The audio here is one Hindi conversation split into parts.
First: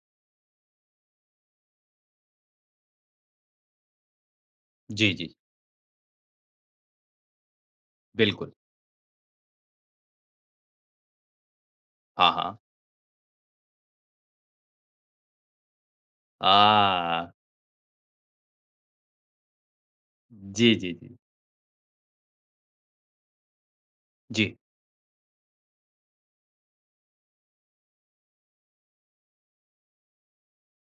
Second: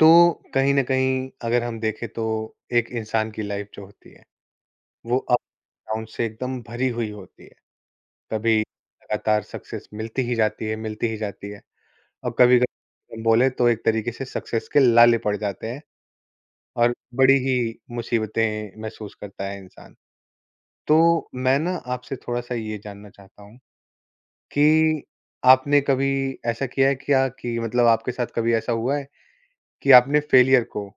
तो कहीं न कहीं अगर हम देखें तो एक इंसान की लाइफ जो होती है, जी, वो जी। अप डाउन से एकदम भरी हुई होती है। बिल्कुल। कभी लगातार सक्सेस मिलती ही जाती है, मिलती ही जाती है हाँ, और हाँ। कभी-कभी हम बोले तो एक तरीके से सक्सेस के लाले पड़ जाते हैं और आ, बड़ी ही मुसीबतें महसूस करता है इंसान। जी, जी, तो जी। मैं ना आपसे थोड़ा-सा ये जानना चाहता हूँ जी। कि आपने कभी ऐसा किया है क्या कि मतलब आपके साथ कभी ऐसा हुआ है कि आपने फेलियर को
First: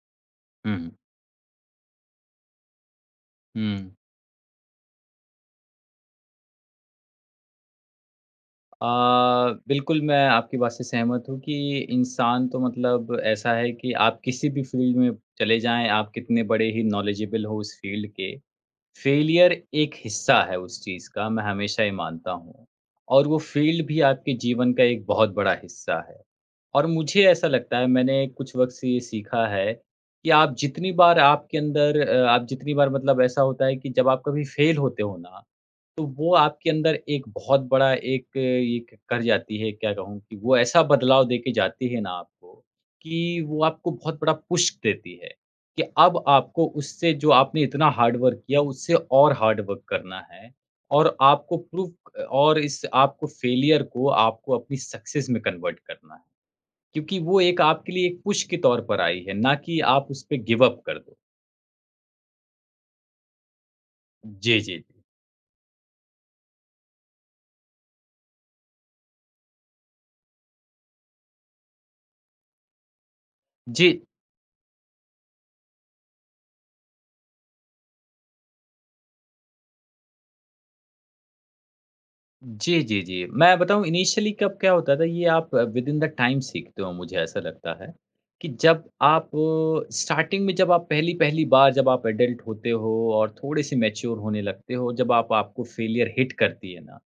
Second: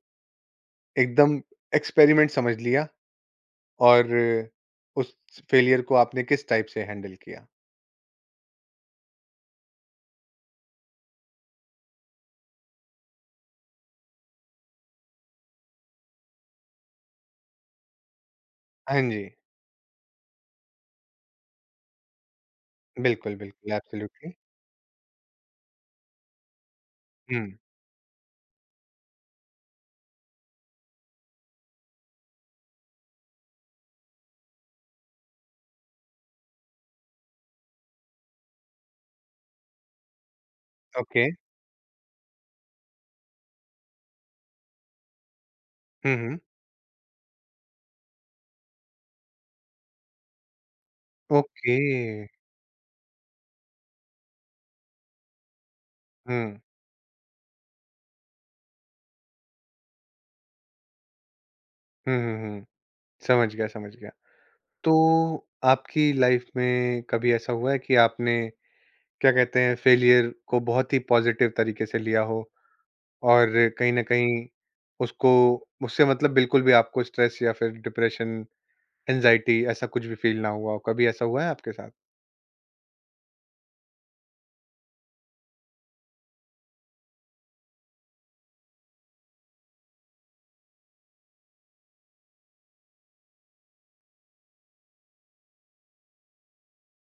हुँ, एकदम एक्सपेरिमेंट समझ लिया? हुँ। और उस फेलियर को आपने किस टाइप से हैंडल किया? अ, बिल्कुल मैं आपकी बात से सहमत हूँ कि इंसान तो मतलब ऐसा है कि आप किसी भी फ़ील्ड में चले जाएँ, आप कितने बड़े ही नॉलेजेबल हो उस फ़ील्ड के, हाँ जी। फ़ेलियर एक हिस्सा है उस चीज़ का, मैं हमेशा ये मानता हूँ। और बिल्कुल, वो बिल्कुल, फ़ील्ड भी आपके एब्सोल्युटली। जीवन का एक बहुत बड़ा हिस्सा है। और मुझे हुँ, ऐसा लगता है मैंने कुछ वक़्त से ये सीखा है कि आप जितनी बार मतलब ऐसा होता है कि जब आप कभी फ़ेल होते हो ना, तो वो आपके अंदर एक बहुत बड़ा एक ये क कर जाती है क्या कहूँ कि वो ऐसा बदलाव ओके। देके जाती है ना आपको, कि वो आपको बहुत बड़ा पुश देती है, कि हुँ, अब हुँ। आपको उससे जो आपने इतना हार्ड वर्क किया उससे और हार्ड वर्क करना है और आपको ओके। प्रूफ़ और इस आपको फ़ेलियर को आपको अपनी सक्सेस में कन्वर्ट करना है। हुँ। क्योंकि वो एक आपके लिए एक पुश के तौर पर आई है, ना कि आप उस पे गिव अप कर दो। हुँ, हुँ, हुँ। समझ गया, समझ गया। जी, जी, जी। तो आपकी लाइफ में कभी ऐसा हुआ है कि आपने क्या कहते हैं फेलियर को बहुत ही पॉज़िटिव तरीके से लिया हो और जी, कहीं न कहीं उसको उससे मतलब बिल्कुल भी आपको स्ट्रेस या फिर डिप्रेशन, एंग्ज़ायटी ऐसा कुछ भी फ़ील ना हुआ हो? कभी ऐसा हुआ है आपके साथ? जी, जी, जी। मैं बताऊँ इनिशियली कब क्या होता था ये आप विद इन द टाइम सीखते हो मुझे ऐसा लगता है, कि जब आप स्टार्टिंग में जब आप पहली-पहली बार जब आप एडल्ट होते हो और थोड़े-से मैच्योर होने लगते हो, जब आप आपको फेलियर हिट करती है ना,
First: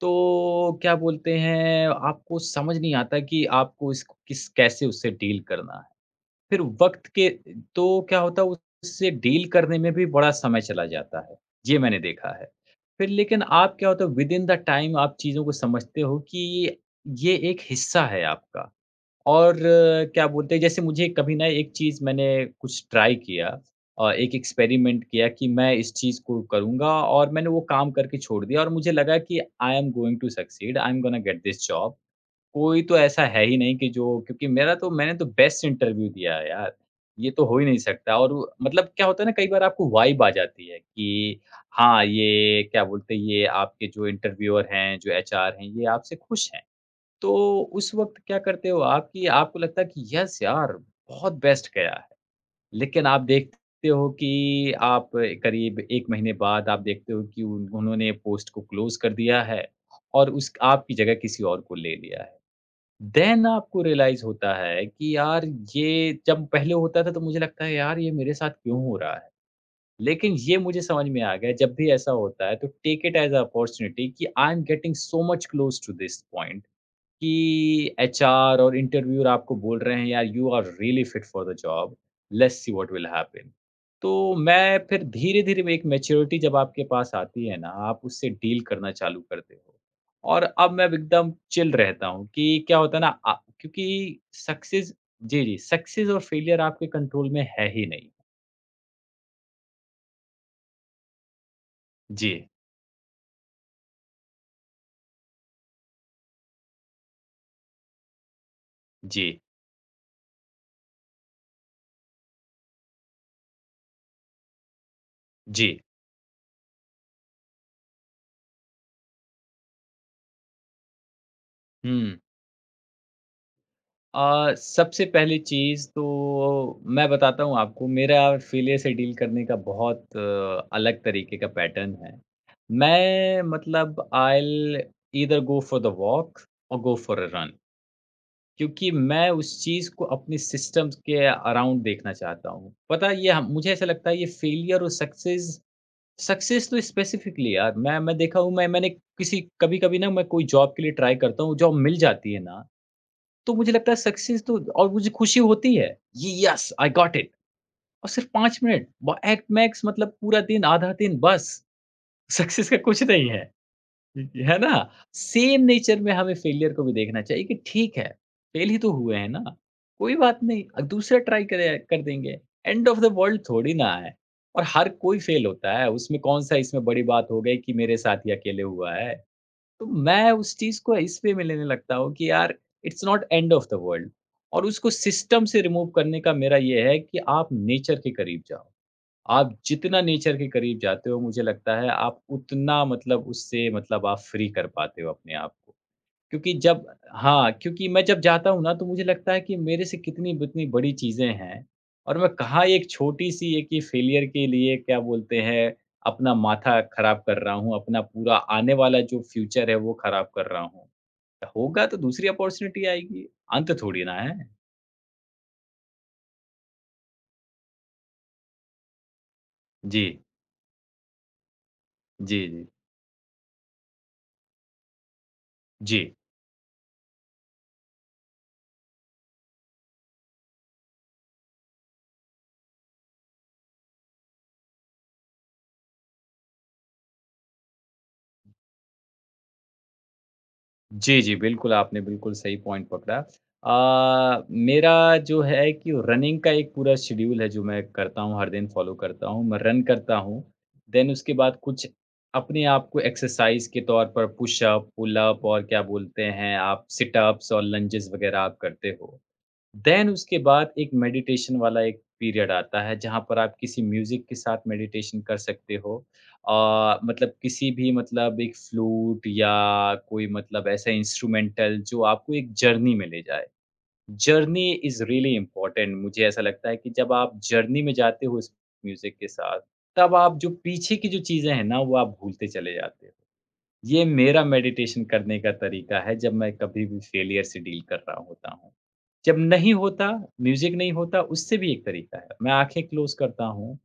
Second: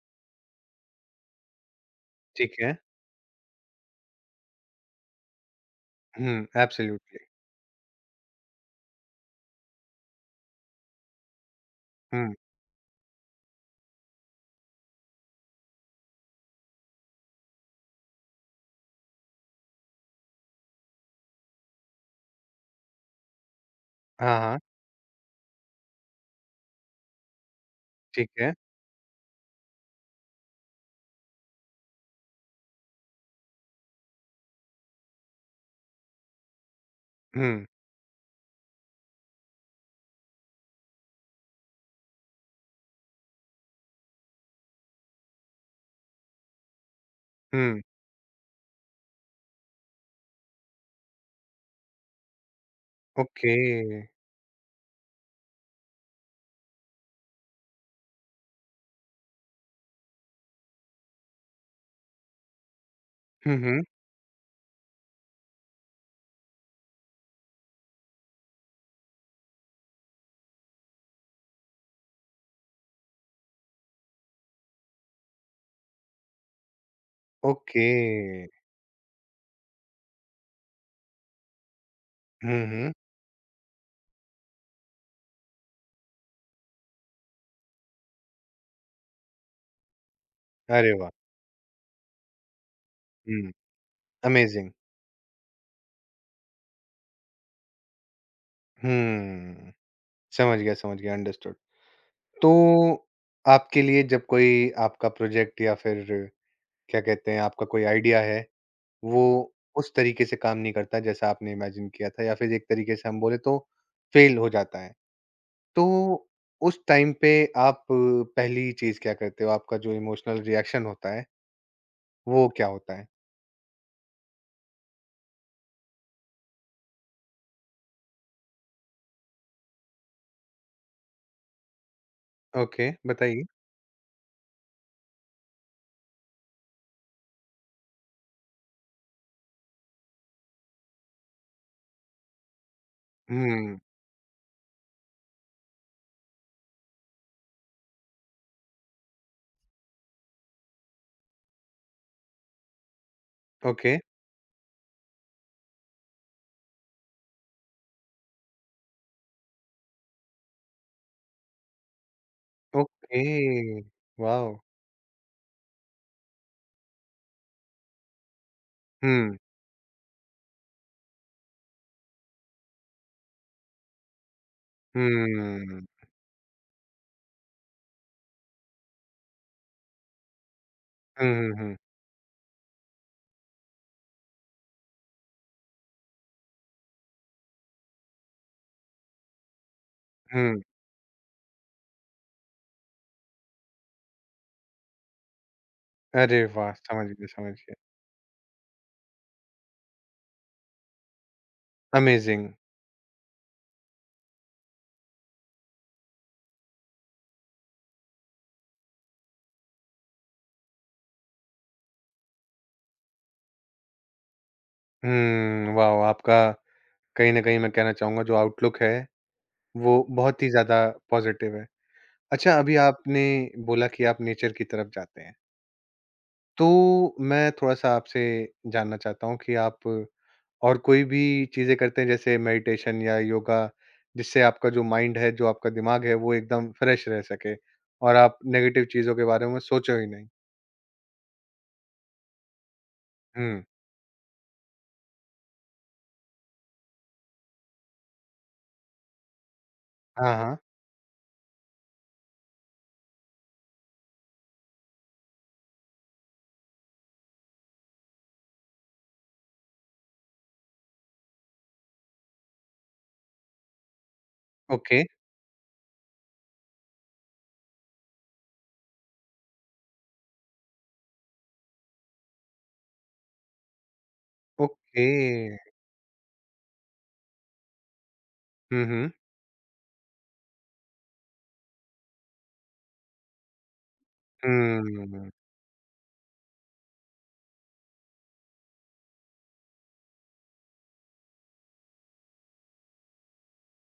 तो क्या बोलते हैं आपको ठीक है। समझ नहीं आता कि आपको इसको किस कैसे उससे डील करना है। हुँ, फिर वक़्त एब्सोल्युटली। के तो क्या होता है उससे डील करने में भी बड़ा समय चला जाता है। ये मैंने देखा हुँ। है। फिर लेकिन आप क्या होता है विद इन द टाइम आप चीज़ों को समझते हो कि ये एक हिस्सा है आपका और क्या बोलते हैं जैसे मुझे कभी ना एक चीज़ मैंने कुछ ट्राई किया एक हाँ, हाँ, एक्सपेरिमेंट किया कि मैं इस चीज़ को करूँगा और मैंने वो काम करके ठीक छोड़ है। दिया और मुझे लगा कि I am going to succeed, I am gonna get this job. कोई तो ऐसा है ही नहीं कि जो क्योंकि मेरा तो मैंने तो बेस्ट इंटरव्यू दिया है यार। ये तो हो हुँ, ही नहीं सकता और वो- मतलब क्या होता है ना कई बार आपको वाइब आ जाती है कि हाँ, ये क्या बोलते हैं ये आपके जो इंटरव्यूअर हैं, जो एचआर हैं, ये आपसे खुश हैं। तो हुँ, उस वक़्त क्या करते हो आप कि आपको लगता है कि यस यार, बहुत बेस्ट गया है। लेकिन आप ओके। देखते हो कि आप करीब 1 महीने बाद आप देखते हो कि उन उन्होंने पोस्ट को क्लोज़ कर दिया है और उस आपकी जगह किसी और को ले लिया है। देन हुँ, हुँ, आपको रियलाइज़ होता है कि यार ये जब पहले होता था तो मुझे लगता है यार ये मेरे साथ क्यों हो रहा है? लेकिन ये मुझे समझ में आ गया जब भी ऐसा होता है तो take it as a opportunity कि I am getting so much close to this point कि ओके। एचआर और इंटरव्यूअर आपको बोल रहे हैं यार you are really fit for the job. Let's hmm, see hmm. What will happen. तो मैं फिर धीरे धीरे एक मैच्योरिटी जब आपके पास आती है ना आप उससे डील करना चालू करते हो और अब मैं अरे वाह! एकदम चिल रहता हूँ कि क्या होता है ना हुँ, क्योंकि अमेज़िंग। सक्सेस, जी जी, सक्सेस और फेलियर आपके कंट्रोल में है ही नहीं। हुँ, समझ गया, अंडरस्टूड। जी, तो आपके लिए जब कोई आपका प्रोजेक्ट या फिर क्या कहते हैं, आपका कोई आइडिया है, जी, वो उस तरीके से काम नहीं करता जैसा आपने इमेजिन किया था या फिर एक तरीके से हम बोले तो फ़ेल हो जाता है। जी। तो उस टाइम पे आप पहली चीज़ क्या करते हो? आपका जो इमोशनल रिएक्शन होता है हम्म। वो क्या होता है? सबसे पहली चीज़ तो मैं बताता हूँ आपको मेरा फेलियर से डील करने का बहुत अलग तरीके का पैटर्न है। ओके, बताइए। मैं मतलब I will either go for the walk और गो फॉर अ रन क्योंकि मैं उस चीज़ को अपने सिस्टम्स के अराउंड देखना चाहता हूँ। पता है ये हम मुझे हुँ, ऐसा लगता है ये फेलियर और सक्सेस, सक्सेस तो स्पेसिफिकली यार मैं देखा हूँ मैंने किसी कभी-कभी ना मैं कोई जॉब के लिए ट्राई करता हूँ, जॉब मिल जाती है ना तो मुझे ओके, लगता है सक्सेस तो और मुझे खुशी होती है, ये यस आई गॉट इट और सिर्फ़ 5 मिनट ब एट मैक्स मतलब पूरा दिन, आधा दिन बस, सक्सेस का कुछ ओके, नहीं है। है वॉव! ना? सेम नेचर में हमें फेलियर को भी देखना चाहिए कि ठीक है, फेल ही तो हुए हैं हुँ, ना, कोई बात नहीं, दूसरा ट्राई करे कर देंगे, एंड ऑफ द वर्ल्ड थोड़ी ना है और हर कोई हुँ, फेल होता हुँ, है, उसमें कौन-सा इसमें बड़ी बात हो गई कि मेरे साथ ही अकेले हुआ है। तो मैं उस चीज़ को इस वे में हुँ, लेने हुँ, लगता हूँ कि यार it's not end of the world और उसको सिस्टम से रिमूव करने का मेरा ये है कि आप नेचर के करीब जाओ। आप जितना नेचर के हुँ। करीब जाते हो मुझे लगता है आप उतना मतलब उससे मतलब आप फ्री कर पाते हो अपने आप को। अरे क्योंकि वाह! जब समझ गया, हाँ, समझ गया। क्योंकि मैं जब जाता हूँ ना तो मुझे लगता है कि मेरे से कितनी इतनी बड़ी चीज़ें हैं और मैं अमेज़िंग। कहाँ एक छोटी-सी एक ये फेलियर के लिए क्या बोलते हैं, अपना माथा खराब कर रहा हूँ, अपना पूरा आने वाला जो फ्यूचर है वो खराब कर रहा हूँ। होगा तो दूसरी अपॉर्च्युनिटी आएगी, अंत थोड़ी ना है। हुँ, वॉव! आपका कहीं न कहीं मैं कहना चाहूँगा जो आउटलुक है, वो जी, बहुत ही ज़्यादा पॉज़िटिव है। जी, अच्छा, जी। अभी आपने बोला कि आप नेचर की तरफ जाते हैं, जी। तो मैं थोड़ा-सा आपसे जानना चाहता हूँ कि आप और कोई भी चीज़ें करते हैं जैसे मेडिटेशन या योगा जिससे आपका जो माइंड है, जो आपका दिमाग है वो एकदम फ्रेश रह सके और आप नेगेटिव चीज़ों के बारे में सोचो ही नहीं? जी, जी। बिल्कुल, आपने बिल्कुल सही पॉइंट पकड़ा। हुँ। मेरा जो है कि रनिंग का एक पूरा शेड्यूल है जो मैं करता हूँ, हर दिन फ़ॉलो करता हूँ। मैं रन करता हाँ, हूँ, हाँ। देन उसके बाद कुछ अपने आप को एक्सरसाइज़ के तौर पर पुशअप, पुलअप और क्या बोलते हैं आप सिटअप्स और लंजेस वग़ैरह आप करते हो। देन उसके बाद एक मेडिटेशन वाला एक पीरियड आता है जहाँ पर आप किसी म्यूज़िक के साथ ओके, मेडिटेशन कर सकते हो। मतलब किसी भी मतलब एक फ्लूट या कोई मतलब ऐसा इंस्ट्रूमेंटल जो आपको एक जर्नी में ले जाए। Journey is okay. Really important मुझे ऐसा लगता है कि जब आप जर्नी में जाते हो इस हुँ, हुँ। म्यूज़िक के साथ, तब आप जो पीछे की जो चीज़ें हैं ना, वो आप भूलते चले जाते हो। ये मेरा मेडिटेशन हुँ। करने का तरीका है जब मैं कभी भी फेलियर से डील कर रहा होता हूँ। जब नहीं होता, म्यूज़िक नहीं होता, उससे भी एक तरीका है। मैं आँखें क्लोज़ करता हूँ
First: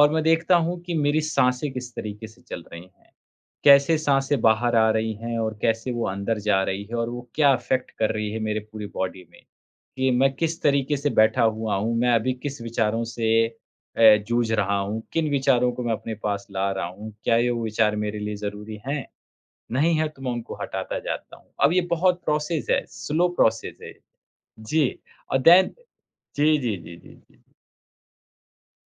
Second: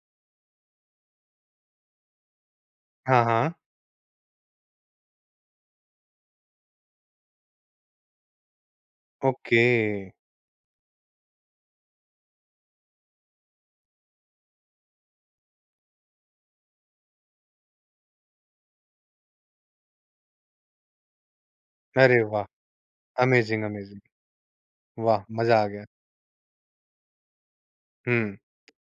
और मैं देखता हूँ कि मेरी साँसें किस तरीके से चल रही हैं। हाँ, हाँ। कैसे साँसें बाहर आ रही हैं और कैसे वो अंदर जा रही है और वो क्या इफ़ेक्ट कर रही है मेरे पूरी बॉडी में। ओके। कि मैं किस तरीके से बैठा हुआ हूँ, मैं अभी किस विचारों से जूझ रहा हूँ, किन विचारों को मैं अपने पास ला रहा हूँ, क्या ये वो विचार मेरे लिए ज़रूरी हैं? नहीं है तो मैं उनको हटाता जाता हूँ। अब ये अरे बहुत वाह! प्रोसेस है, स्लो अमेज़िंग, प्रोसेस है। अमेज़िंग। जी। वाह! और मज़ा आ देन गया। जी, जी, जी, जी, जी। हुँ।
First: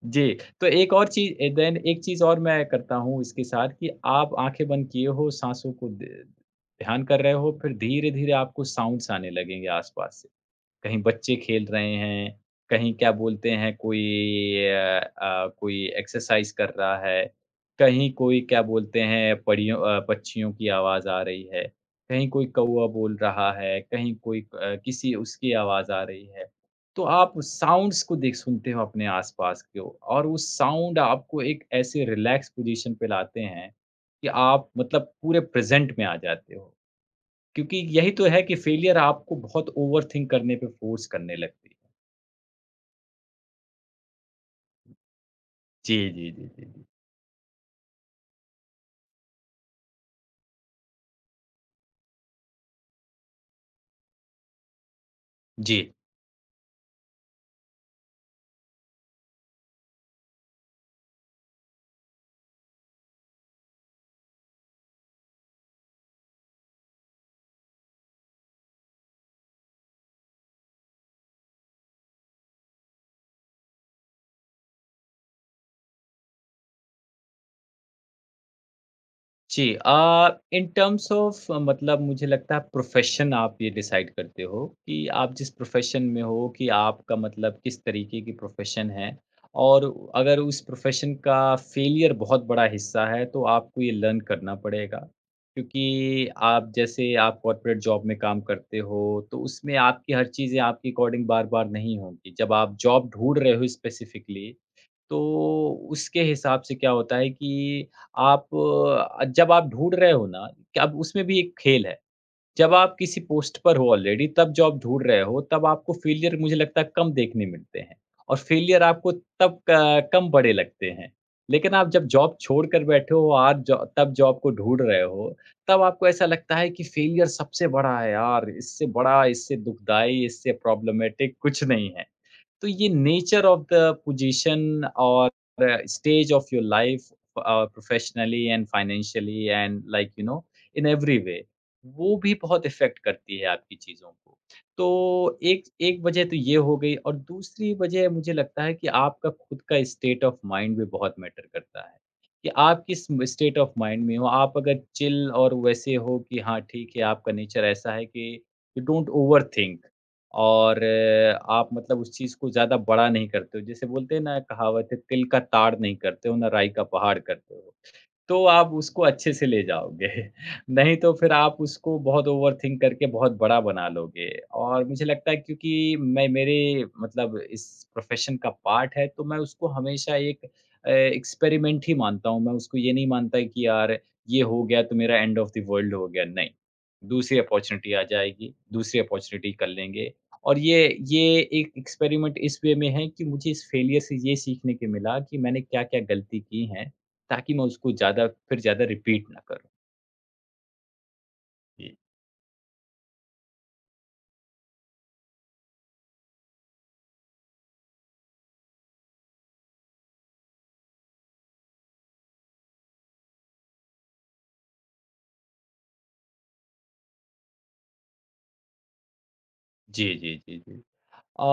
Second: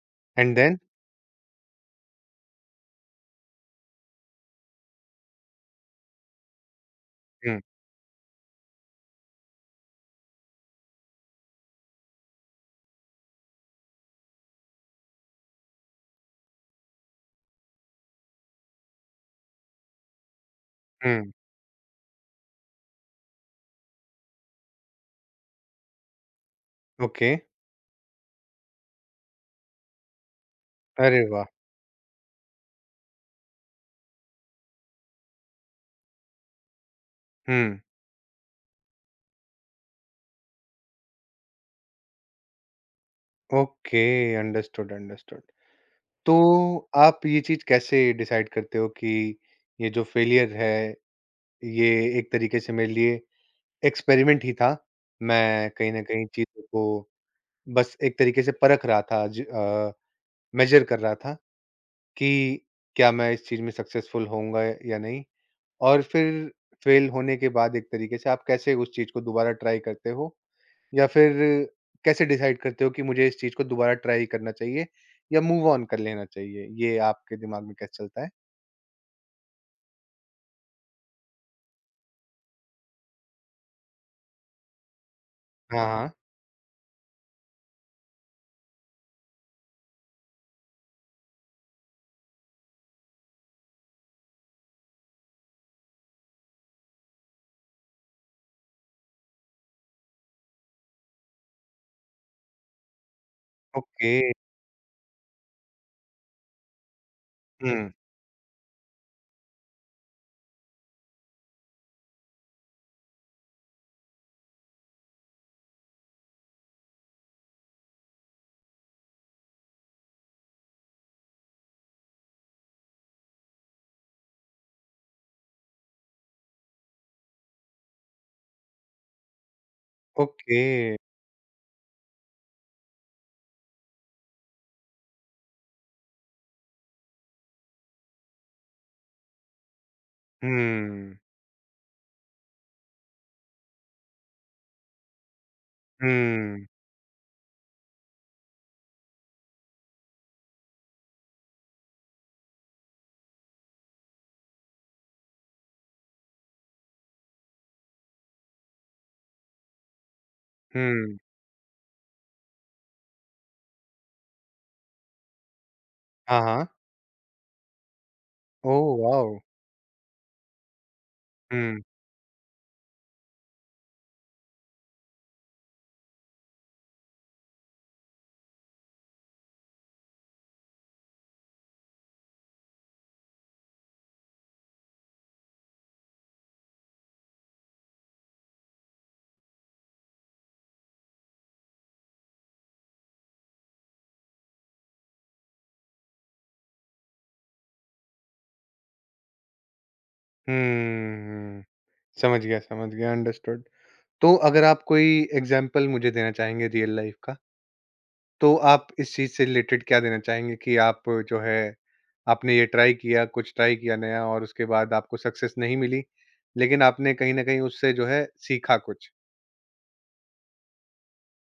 जी, एंड तो देन? एक और चीज़ देन एक चीज़ और मैं करता हूँ इसके साथ कि आप आँखें बंद किए हो, साँसों को ध ध्यान कर रहे हो, हुँ, फिर धीरे-धीरे आपको साउंड्स आने लगेंगे आस-पास से। कहीं बच्चे खेल रहे हैं, कहीं क्या बोलते हैं कोई कोई एक्सरसाइज़ कर रहा है, कहीं कोई क्या बोलते हैं पक्षियों की आवाज़ आ हुँ। रही है, कहीं कोई कौवा बोल रहा है, कहीं कोई किसी उसकी आवाज़ आ रही है। तो ओके। आप साउंड्स को देख सुनते हो अपने आस-पास को और वो साउंड अरे आपको वाह! एक ऐसे रिलैक्स पोज़ीशन पे लाते हैं कि आप मतलब पूरे प्रेज़ेंट में आ जाते हो। क्योंकि हुँ। यही तो है कि फेलियर आपको बहुत ओवरथिंक करने पे फ़ोर्स करने लगती है। ओके। Understood, understood. जी, जी, तो जी, जी, जी। आप ये चीज़ कैसे डिसाइड करते हो कि ये जो फेलियर है ये एक तरीके से मेरे लिए एक्सपेरिमेंट ही था मैं जी। कहीं न कहीं चीज़ों को बस एक तरीके से परख रहा था मेज़र कर रहा था कि क्या मैं इस चीज़ में सक्सेसफुल होऊँगा या नहीं? और फिर फेल होने के बाद एक तरीके से आप कैसे उस चीज़ को दोबारा ट्राई करते हो? या फिर कैसे डिसाइड करते हो कि मुझे इस चीज़ को दोबारा ट्राई करना चाहिए या मूव ऑन कर लेना चाहिए? ये आपके दिमाग में कैसे चलता है? जी इन टर्म्स ऑफ मतलब मुझे लगता है प्रोफेशन आप ये डिसाइड करते हो कि आप जिस हाँ, प्रोफेशन हाँ। में हो कि आपका मतलब किस तरीके की प्रोफेशन है और अगर उस प्रोफेशन का फेलियर बहुत बड़ा हिस्सा है तो आपको ये लर्न करना पड़ेगा क्योंकि आप जैसे आप कॉर्पोरेट जॉब में काम करते हो तो उसमें आपकी हर चीज़ें आपके अकॉर्डिंग बार बार नहीं होंगी जब आप जॉब ढूंढ रहे हो ओके। स्पेसिफिकली। तो उसके हिसाब से क्या होता है हुँ, कि आप जब आप ढूँढ रहे हो ना, कि अब उसमें भी एक खेल है। जब आप किसी पोस्ट पर हो ऑलरेडी, तब जॉब ढूँढ रहे हो, तब आपको फेलियर मुझे लगता है कम देखने मिलते हैं और फेलियर आपको तब क कम बड़े लगते हैं। लेकिन आप जब जॉब छोड़ कर बैठे हो, आज ज तब जॉब को ढूँढ रहे हो, तब आपको ऐसा लगता है कि फेलियर सबसे बड़ा है यार, इससे बड़ा, इससे दुखदाई, इससे ओके। प्रॉब्लमैटिक कुछ नहीं है। तो ये नेचर ऑफ द पोजीशन और stage of your life professionally and financially and like you know in hmm, every way वो भी बहुत इफ़ेक्ट करती है आपकी चीज़ों को। तो एक एक वजह तो ये हुँ, हो गई और दूसरी वजह मुझे लगता है कि आपका खुद का स्टेट ऑफ माइंड भी बहुत मैटर करता है, कि आप किस स्टेट ऑफ माइंड में हो। आप अगर चिल और वैसे हो कि हाँ ठीक है, आपका नेचर ऐसा है कि यू डोंट ओवरथिंक और हुँ। आप मतलब उस चीज़ को ज़्यादा बड़ा नहीं करते हो। जैसे बोलते हैं ना, कहावत है, तिल का ताड़ नहीं करते हो, हाँ, ना हाँ। राई का पहाड़ करते हो। तो आप ओह उसको अच्छे वॉव! से ले जाओगे। नहीं तो फिर आप हुँ, उसको बहुत ओवरथिंक करके बहुत बड़ा बना लोगे और मुझे लगता है क्योंकि मैं मेरे मतलब इस प्रोफ़ेशन का पार्ट है, तो मैं उसको हमेशा एक एक्सपेरिमेंट ही मानता हूँ। मैं उसको ये नहीं मानता कि यार ये हो गया तो मेरा एंड ऑफ़ द वर्ल्ड हो गया, नहीं। दूसरी अपॉर्च्युनिटी आ जाएगी, दूसरी अपॉर्च्युनिटी कर लेंगे और ये एक एक्सपेरिमेंट इस वे में है कि मुझे इस फेलियर से ये सीखने को मिला कि मैंने क्या-क्या गलती की हैं, ताकि मैं उसको ज़्यादा फिर ज़्यादा रिपीट ना करूँ। हुँ। जी। समझ गया, अंडरस्टूड। तो अगर आप कोई एग्ज़ाम्पल मुझे देना चाहेंगे रियल लाइफ़ का, तो आप इस चीज़ से रिलेटेड क्या देना चाहेंगे कि आप जो है, आपने ये ट्राई किया, कुछ ट्राई किया नया और उसके बाद आपको सक्सेस नहीं मिली, लेकिन आपने कहीं न कहीं उससे जो है सीखा कुछ? जी, जी, जी, जी। अ,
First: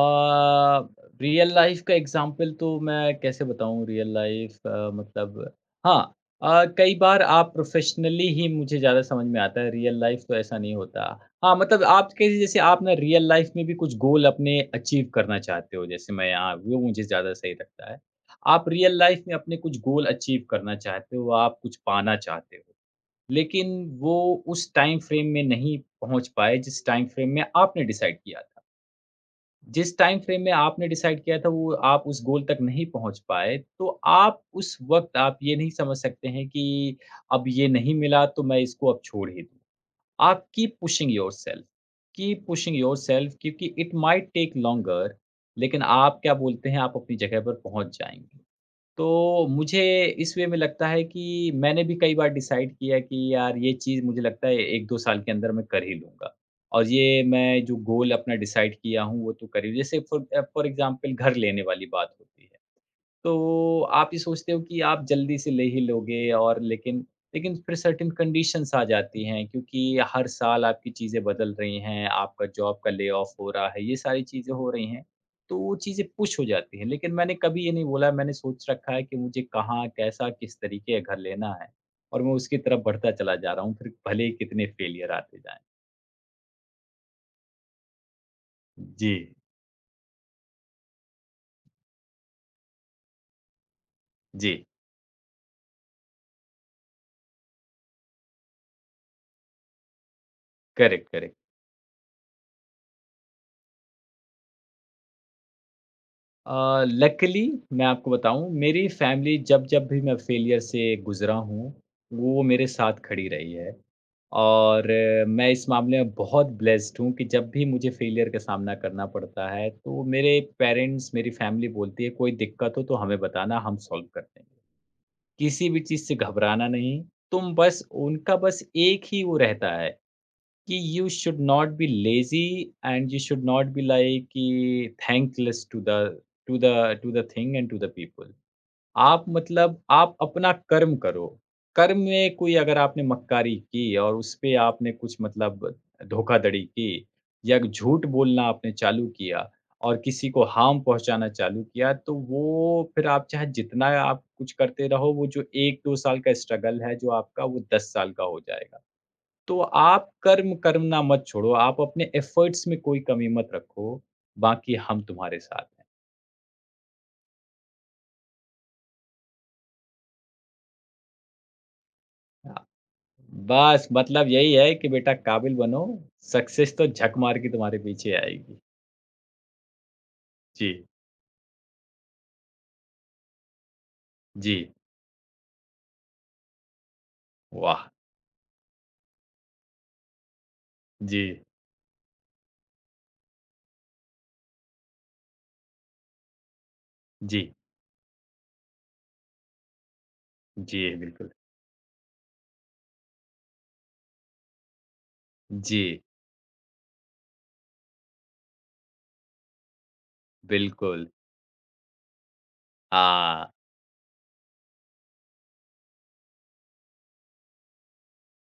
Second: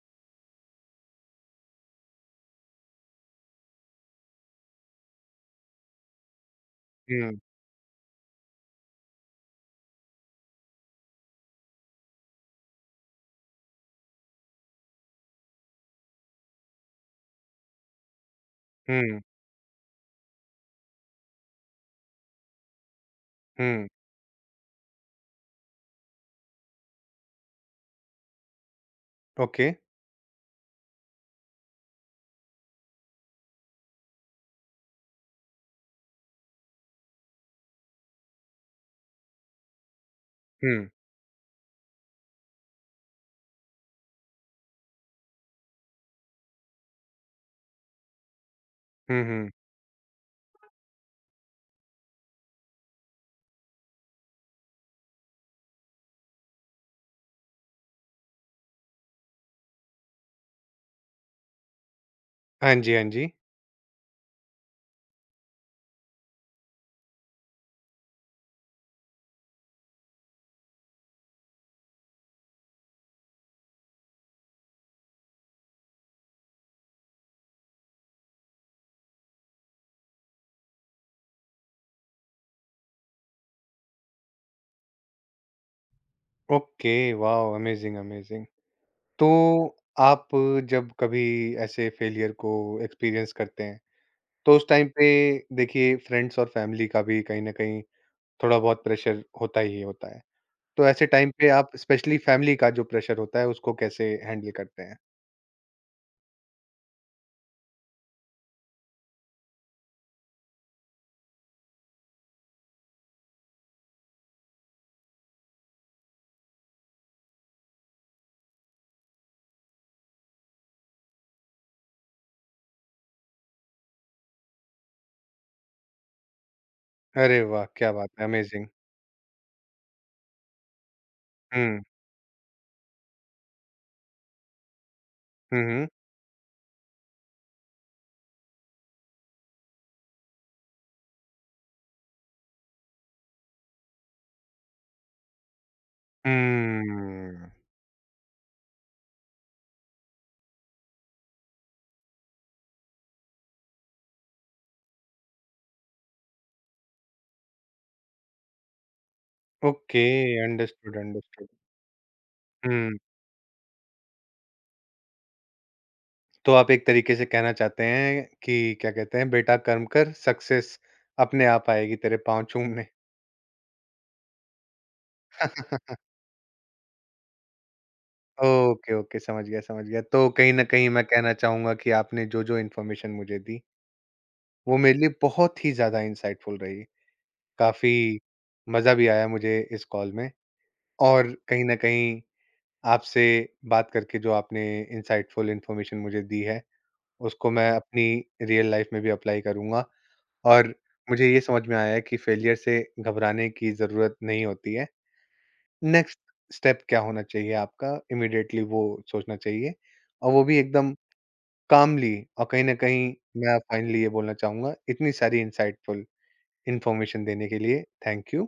रियल लाइफ़ का एग्ज़ाम्पल तो मैं कैसे बताऊँ, रियल लाइफ़ मतलब हाँ, कई बार हुँ, आप प्रोफ़ेशनली ही मुझे ज़्यादा समझ में आता है, रियल लाइफ़ तो ऐसा नहीं होता। हाँ, मतलब आपके जैसे आप ना रियल लाइफ़ में भी कुछ गोल अपने अचीव करना चाहते हो, जैसे मैं यहाँ वो मुझे ज़्यादा सही लगता है। आप रियल हुँ, लाइफ़ में अपने कुछ गोल अचीव करना चाहते हो, आप कुछ पाना चाहते हो। लेकिन हुँ। वो उस टाइम फ्रेम में नहीं पहुँच पाए, जिस टाइम फ्रेम में आपने डिसाइड किया था। ओके। जिस टाइम फ्रेम में आपने डिसाइड किया था, वो आप उस गोल तक नहीं पहुँच पाए, तो आप उस वक़्त आप ये नहीं समझ सकते हैं कि अब ये नहीं मिला, तो मैं इसको अब छोड़ ही दूँ। आप हुँ, कीप पुशिंग योरसेल्फ क्योंकि इट माइट टेक लॉन्गर, लेकिन आप क्या बोलते हैं, आप अपनी जगह पर पहुँच जाएँगे। हुँ, तो हुँ। मुझे इस वे में लगता है कि मैंने भी कई बार डिसाइड किया कि यार ये चीज़ मुझे लगता है 1-2 साल के अंदर मैं कर ही लूँगा। और ये मैं जो गोल अपना डिसाइड किया हूँ वो तो कर ही, जैसे फ़ॉर एग्ज़ाम्पल घर लेने वाली बात होती है। हाँ जी, हाँ जी। तो आप ये सोचते हो कि आप जल्दी से ले ही लोगे और लेकिन लेकिन फिर सर्टेन कंडीशंस आ जाती हैं, क्योंकि हर साल आपकी चीज़ें बदल रही हैं, आपका जॉब का ले-ऑफ हो रहा है, ये सारी चीज़ें हो रही हैं, तो वो चीज़ें पुश हो जाती हैं। लेकिन मैंने कभी ये नहीं बोला, मैंने सोच रखा है कि मुझे कहाँ, कैसा, किस तरीके का घर लेना है और मैं उसकी तरफ बढ़ता चला जा रहा हूँ, फिर भले ही कितने फेलियर आते जाएँ। Okay, wow! Amazing, amazing. जी, तो आप जब कभी ऐसे फेलियर को एक्सपीरियंस करते हैं, जी। तो उस टाइम पे देखिए फ्रेंड्स और फैमिली का भी कहीं न कहीं थोड़ा बहुत प्रेशर होता ही होता है। तो ऐसे करेक्ट, टाइम करेक्ट। पे आप स्पेशली फैमिली का जो प्रेशर होता है, उसको कैसे हैंडल करते हैं? लकीली मैं आपको बताऊँ, मेरी फैमिली जब जब भी मैं फेलियर से गुज़रा हूँ, वो मेरे साथ खड़ी रही है। और मैं इस मामले में बहुत ब्लेस्ड हूँ कि जब भी मुझे फेलियर का सामना करना पड़ता है, तो मेरे पेरेंट्स, मेरी फैमिली बोलती है कोई दिक्कत हो तो हमें बताना, हम सॉल्व कर देंगे। किसी भी चीज़ से घबराना नहीं, अरे तुम वाह! बस, क्या बात है, उनका बस अमेज़िंग। एक ही वो रहता है कि you should not hmm. Be lazy and you should not be like कि hmm, thankless hmm. To the to the thing and to the people. आप मतलब आप अपना कर्म करो। कर्म में कोई अगर आपने मक्कारी की और उस पे आपने कुछ मतलब धोखाधड़ी की हुँ। या झूठ बोलना आपने चालू किया और किसी को हार्म पहुँचाना चालू किया, तो वो फिर आप चाहे जितना आप कुछ करते रहो, वो जो 1-2 साल का स्ट्रगल है जो आपका, वो 10 साल का हो जाएगा। तो ओके, आप कर्म अंडरस्टूड, करना मत अंडरस्टूड। छोड़ो, आप अपने एफ़र्ट्स में हुँ। कोई कमी मत रखो, बाकी हम तुम्हारे साथ हैं। तो आप एक तरीके से कहना चाहते हैं कि क्या कहते हैं बेटा कर्म कर सक्सेस अपने आप आएगी तेरे पाँव अ, चूमने। बस मतलब यही है कि बेटा काबिल बनो, सक्सेस तो झक मार के तुम्हारे पीछे आएगी। ओके, ओके समझ गया, समझ गया। तो कहीं न जी, कहीं मैं कहना चाहूँगा कि आपने जो-जो इन्फॉर्मेशन मुझे दी, जी, वो मेरे लिए बहुत ही ज़्यादा इनसाइटफुल रही। वाह! काफ़ी मज़ा भी आया मुझे इस कॉल में जी, और कहीं न कहीं आपसे बात करके जो आपने इनसाइटफुल इन्फॉर्मेशन मुझे दी है, जी, उसको मैं अपनी रियल लाइफ़ में भी अप्लाई करूँगा। और जी, बिल्कुल। मुझे ये समझ में आया है कि फेलियर से घबराने की ज़रूरत नहीं होती है। जी, नेक्स्ट स्टेप क्या होना चाहिए आपका, इमीडिएटली वो सोचना चाहिए और वो भी एकदम बिल्कुल। कामली और कहीं न कहीं हाँ। मैं फाइनली ये बोलना चाहूँगा, इतनी सारी इंसाइटफुल इन्फॉर्मेशन देने के लिए थैंक यू।